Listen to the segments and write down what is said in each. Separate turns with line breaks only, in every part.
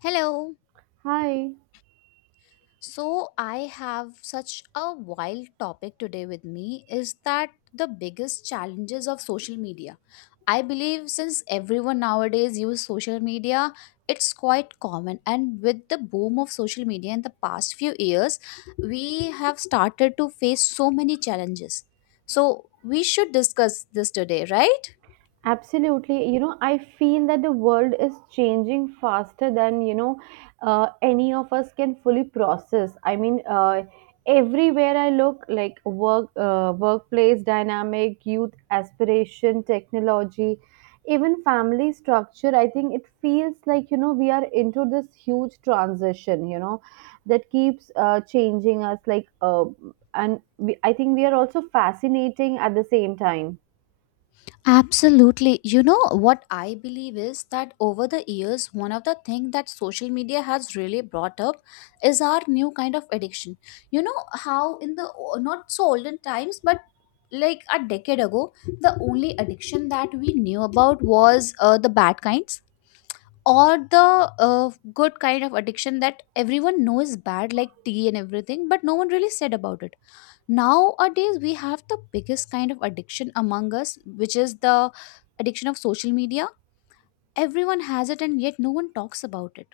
Hello.
Hi.
So I have such a wild topic today with me is that the biggest challenges of social media. I believe since everyone nowadays use social media, it's quite common and with the boom of social media in the past few years, we have started to face so many challenges. So we should discuss this today, right?
Absolutely. I feel that the world is changing faster than, any of us can fully process. I mean, everywhere I look, like workplace dynamic, youth aspiration, technology, even family structure, I think it feels like, we are into this huge transition, that keeps changing us like, and I think we are also fascinating at the same time.
Absolutely. You know what I believe is that over the years, one of the things that social media has really brought up is our new kind of addiction. You know how in the not so olden times, but like a decade ago, the only addiction that we knew about was the bad kinds or the good kind of addiction that everyone knows is bad, like tea and everything, but no one really said about it. Nowadays, we have the biggest kind of addiction among us, which is the addiction of social media. Everyone has it, and yet no one talks about it.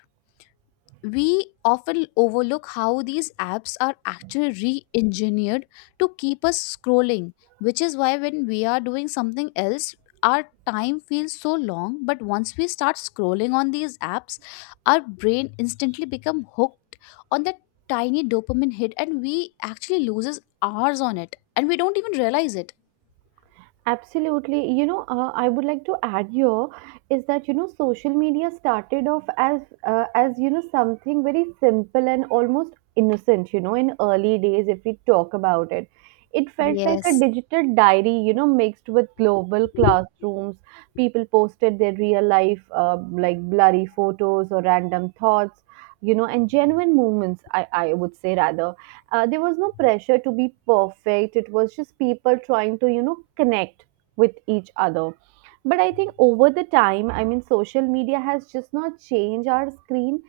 We often overlook how these apps are actually re-engineered to keep us scrolling, which is why when we are doing something else our time feels so long, but once we start scrolling on these apps our brain instantly become hooked on that tiny dopamine hit and we actually loses hours on it and we don't even realize it.
Absolutely. I would like to add here is that social media started off as something very simple and almost innocent. In early days, if we talk about it, it felt like a
Yes.
digital diary, mixed with global classrooms. People posted their real life, like blurry photos or random thoughts, and genuine moments. I would say rather there was no pressure to be perfect, it was just people trying to connect with each other. But I think over the time, I mean, social media has just not changed our screen,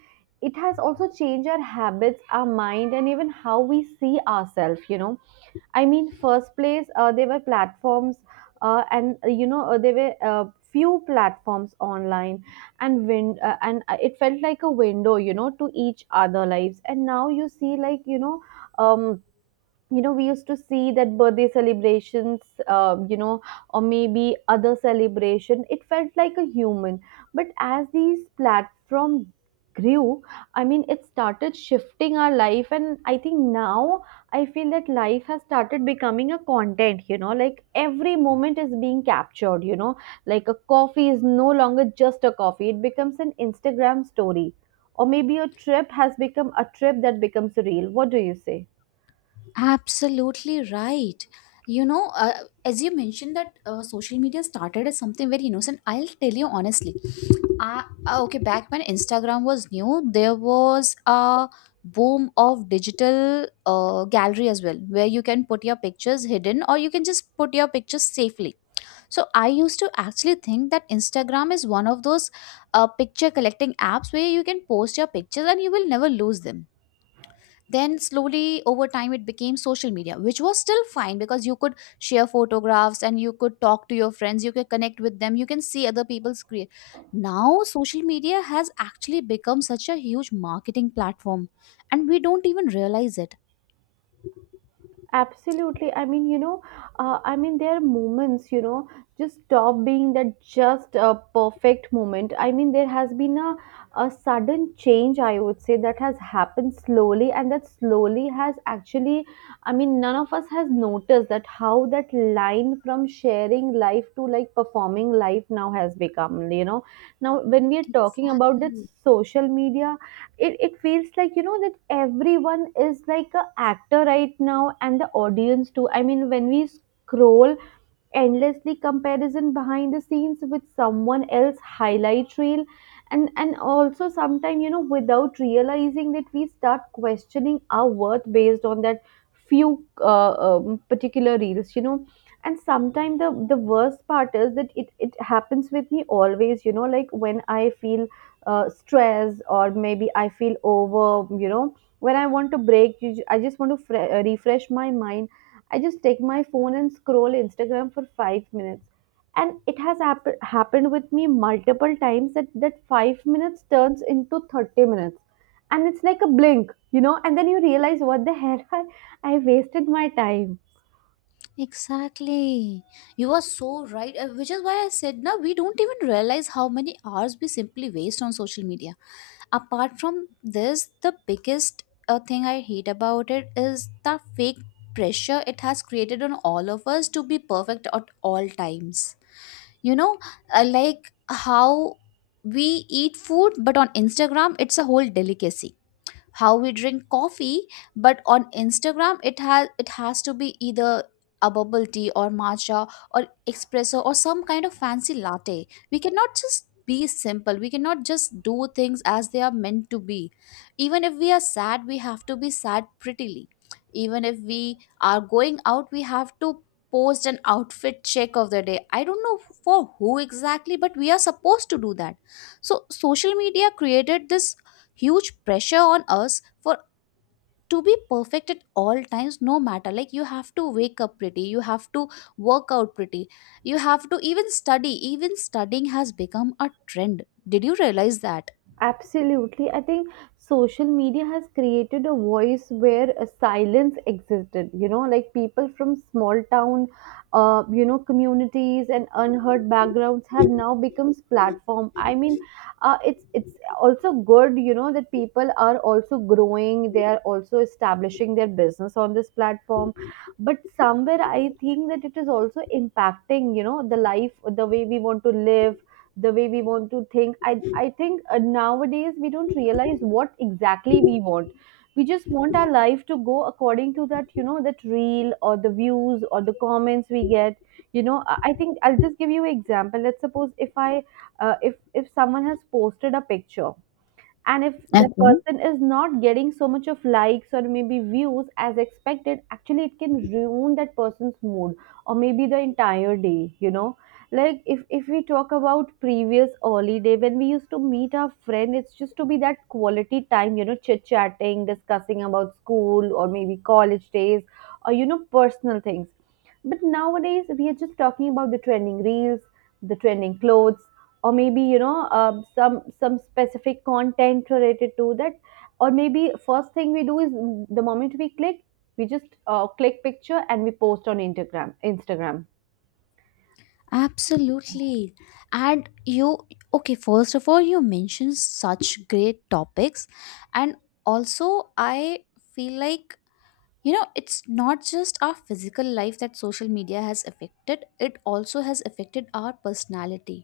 it has also changed our habits, our mind, and even how we see ourselves. I mean, first place, there were platforms, there were few platforms online, and it felt like a window, to each other lives. And now you see, like, um, we used to see that birthday celebrations um, you know or maybe other celebration, it felt like a human. But as these platform grew, I mean, it started shifting our life. And I think now I feel that life has started becoming a content, like every moment is being captured, like a coffee is no longer just a coffee, it becomes an Instagram story, or maybe a trip has become a trip that becomes a reel. What do you say?
Absolutely right. You know, uh, as you mentioned that social media started as something very innocent. I'll tell you honestly. Okay, back when Instagram was new, there was a boom of digital gallery as well, where you can put your pictures hidden or you can just put your pictures safely. So I used to actually think that Instagram is one of those picture collecting apps where you can post your pictures and you will never lose them. Then slowly over time it became social media, which was still fine because you could share photographs and you could talk to your friends, you could connect with them, you can see other people's create. Now social media has actually become such a huge marketing platform, and we don't even realize it.
Absolutely. I mean, there are moments, just stop being that, just a perfect moment. I mean, there has been a sudden change, I would say, that has happened slowly, and that slowly has actually, I mean, none of us has noticed that how that line from sharing life to like performing life now has become. Now, when we are talking about that
Exactly.
social media, it feels like that everyone is like a actor right now, and the audience too. I mean, when we scroll endlessly, comparison behind the scenes with someone else highlight reel. And also sometimes, without realizing that, we start questioning our worth based on that few particular reels. And sometimes, the worst part is that it happens with me always, like when I feel stressed or maybe I feel over, when I want to break, I just want to refresh my mind. I just take my phone and scroll Instagram for 5 minutes. And it has happened with me multiple times that 5 minutes turns into 30 minutes. And it's like a blink, and then you realize what the hell I wasted my time.
Exactly. You are so right, which is why I said now we don't even realize how many hours we simply waste on social media. Apart from this, the biggest thing I hate about it is the fake pressure it has created on all of us to be perfect at all times. You know, like how we eat food, but on Instagram, it's a whole delicacy. How we drink coffee, but on Instagram it has to be either a bubble tea or matcha or espresso or some kind of fancy latte. We cannot just be simple, we cannot just do things as they are meant to be. Even if we are sad we have to be sad prettily, even if we are going out we have to post an outfit check of the day. I don't know for who exactly, but we are supposed to do that. So social media created this huge pressure on us for to be perfect at all times. No matter, like, you have to wake up pretty, you have to work out pretty, you have to even study. Even studying has become a trend. Did you realize that?
Absolutely. I think social media has created a voice where a silence existed. Like people from small town, communities and unheard backgrounds have now becomes platform. I mean, it's also good, that people are also growing. They are also establishing their business on this platform. But somewhere, I think that it is also impacting, the life, the way we want to live, the way we want to think. I think nowadays we don't realize what exactly we want. We just want our life to go according to that, that reel or the views or the comments we get. I think I'll just give you an example. Let's suppose if I if someone has posted a picture, and if the
Okay.
person is not getting so much of likes or maybe views as expected, actually it can ruin that person's mood, or maybe the entire day. Like if we talk about previous early day, when we used to meet our friend, it's just to be that quality time, chit chatting, discussing about school or maybe college days, or personal things. But nowadays, we are just talking about the trending reels, the trending clothes, or maybe, some specific content related to that. Or maybe first thing we do is the moment we click, we just click picture and we post on Instagram.
Absolutely. And you, okay, first of all, you mentioned such great topics. And also, I feel like, you know, it's not just our physical life that social media has affected, it also has affected our personality.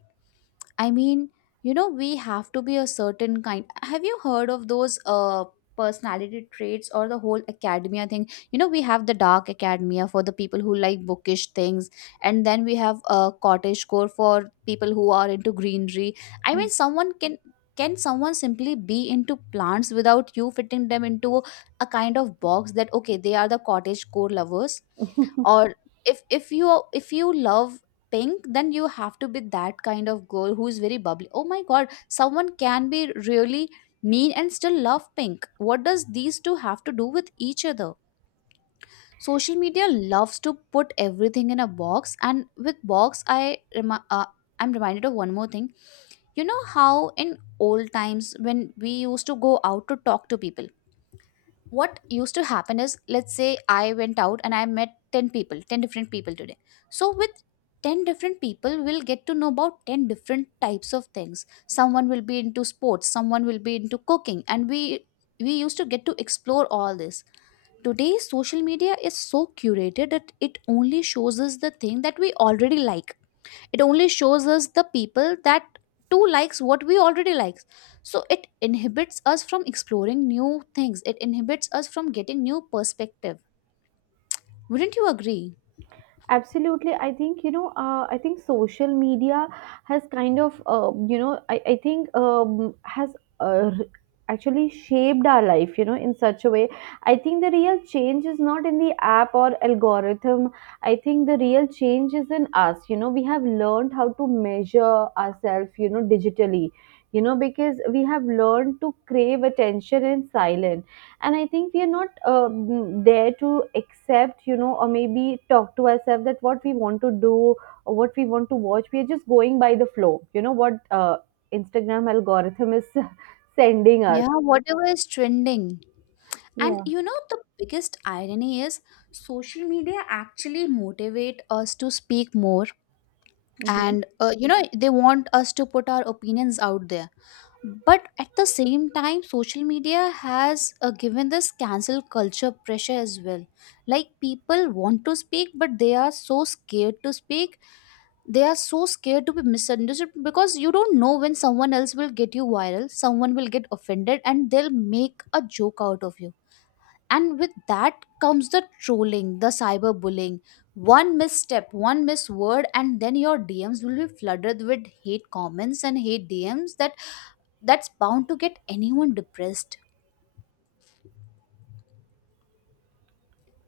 I mean, you know, we have to be a certain kind. Have you heard of those personality traits or the whole academia thing? You know, we have the dark academia for the people who like bookish things, and then we have a cottage core for people who are into greenery. I mean, someone can someone simply be into plants without you fitting them into a kind of box that okay, they are the cottage core lovers? Or if if you if you love pink, then you have to be that kind of girl who is very bubbly. Oh my god, someone can be really mean and still love pink. What does these two have to do with each other? Social media loves to put everything in a box, and with box I'm reminded of one more thing. You know how in old times when we used to go out to talk to people, what used to happen is, let's say I went out and I met 10 people, 10 different people today. So with 10 different people we will get to know about 10 different types of things. Someone will be into sports, someone will be into cooking, and we used to get to explore all this. Today social media is so curated that it only shows us the thing that we already like, it only shows us the people that too likes what we already likes. So it inhibits us from exploring new things, it inhibits us from getting new perspective. Wouldn't you agree?
Absolutely. I think, I think social media has kind of, you know, I think has uh, r- actually shaped our life, in such a way. I think the real change is not in the app or algorithm. I think the real change is in us. We have learned how to measure ourselves, digitally, because we have learned to crave attention in silence. And I think we are not there to accept, or maybe talk to ourselves that what we want to do, or what we want to watch. We are just going by the flow, what Instagram algorithm is sending us.
Yeah, whatever is trending. And
Yeah.
you know the biggest irony is social media actually motivate us to speak more,
Mhm.
and you know they want us to put our opinions out there. But at the same time social media has given this cancel culture pressure as well. Like people want to speak but they are so scared to speak, they are so scared to be misunderstood, because you don't know when someone else will get you viral, someone will get offended and they'll make a joke out of you. And with that comes the trolling, the cyberbullying. One misstep, one misword, and then your dms will be flooded with hate comments and hate dms. That that's bound to get anyone depressed.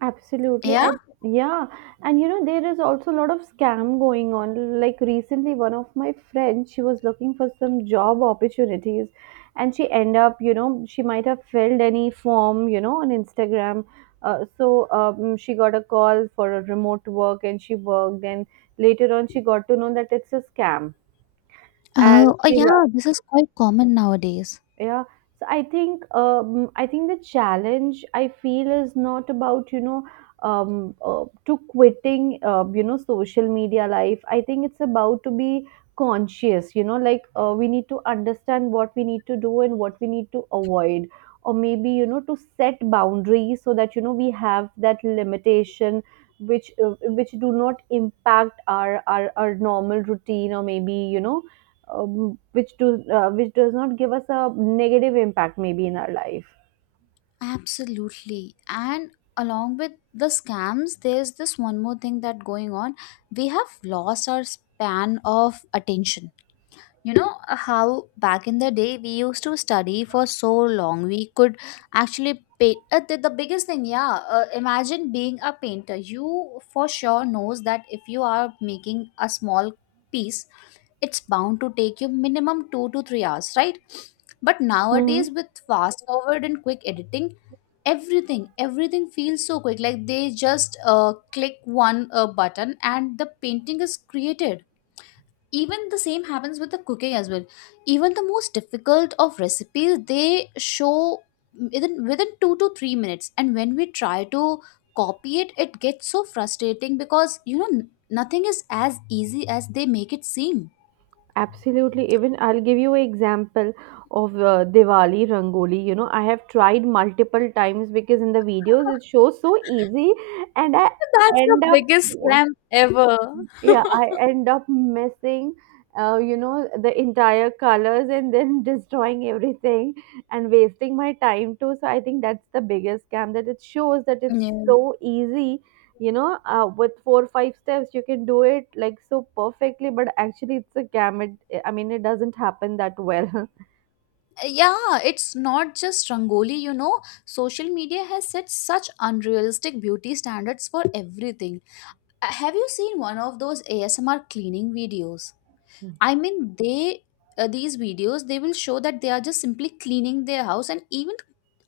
Absolutely.
Yeah.
I Yeah, and there is also a lot of scam going on. Like recently, one of my friends, she was looking for some job opportunities, and she end up, she might have filled any form, on Instagram. So she got a call for a remote work, and she worked. And later on, she got to know that it's a scam, and
Oh, oh
she
yeah, this is quite common nowadays.
yeah. So I think the challenge I feel is not about, to quitting, social media life. I think it's about to be conscious, like, we need to understand what we need to do and what we need to avoid, or maybe, to set boundaries so that, we have that limitation which, which do not impact our normal routine, or maybe, which does not give us a negative impact maybe in our life.
Absolutely. And along with the scams, there's this one more thing that going on. We have lost our span of attention. You know how back in the day we used to study for so long, we could actually paint. The biggest thing, yeah, imagine being a painter. You for sure knows that if you are making a small piece, it's bound to take you minimum 2 to 3 hours, right? But
Hmm.
nowadays, with fast forward and quick editing, everything feels so quick. Like they just click one button and the painting is created. Even the same happens with the cooking as well. Even the most difficult of recipes they show within 2 to 3 minutes, and when we try to copy it it gets so frustrating, because you know nothing is as easy as they make it seem.
Absolutely. Even I'll give you an example of Diwali Rangoli. I have tried multiple times because in the videos it shows so easy, and I
That's
end
the
up.
biggest scam ever.
Yeah, I end up missing the entire colors and then destroying everything and wasting my time too. So I think that's the biggest scam, that it shows that it's
Yeah.
so easy. With four or five steps you can do it, like, so perfectly, but actually it's a scam. It, I mean, it doesn't happen that well
Yeah, it's not just Rangoli, you know. Social media has set such unrealistic beauty standards for everything. Have you seen one of those ASMR cleaning videos? I mean, they these videos they will show that they are just simply cleaning their house, and even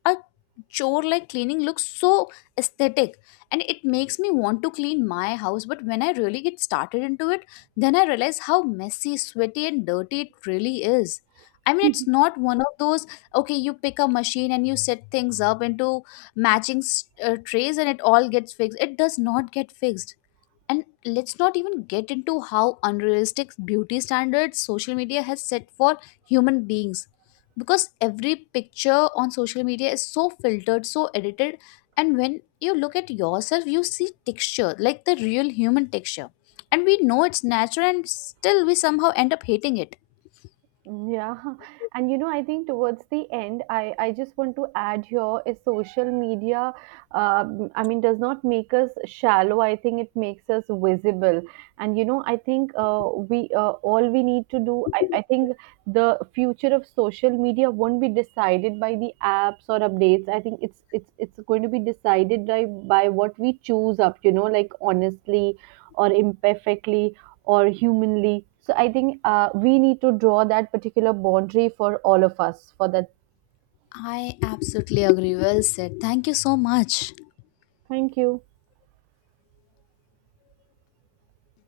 a chore like cleaning looks so aesthetic, and it makes me want to clean my house. But when I really get started into it, then I realize how messy, sweaty, and dirty it really is. I mean, it's not one of those, okay, you pick a machine and you set things up into matching trays, and it all gets fixed. It does not get fixed. And let's not even get into how unrealistic beauty standards social media has set for human beings. Because every picture on social media is so filtered, so edited, and when you look at yourself, you see texture, like the real human texture. And we know it's natural, and still we somehow end up hating it.
Mm. Yeah, and I think towards the end, I just want to add here is social media. I mean, does not make us shallow. I think it makes us visible. And I think we all we need to do. I think the future of social media won't be decided by the apps or updates. I think it's going to be decided by what we choose up. Like honestly or imperfectly or humanly. So I think we need to draw that particular boundary for all of us for that.
I absolutely agree. Well said. Thank you so much.
Thank you.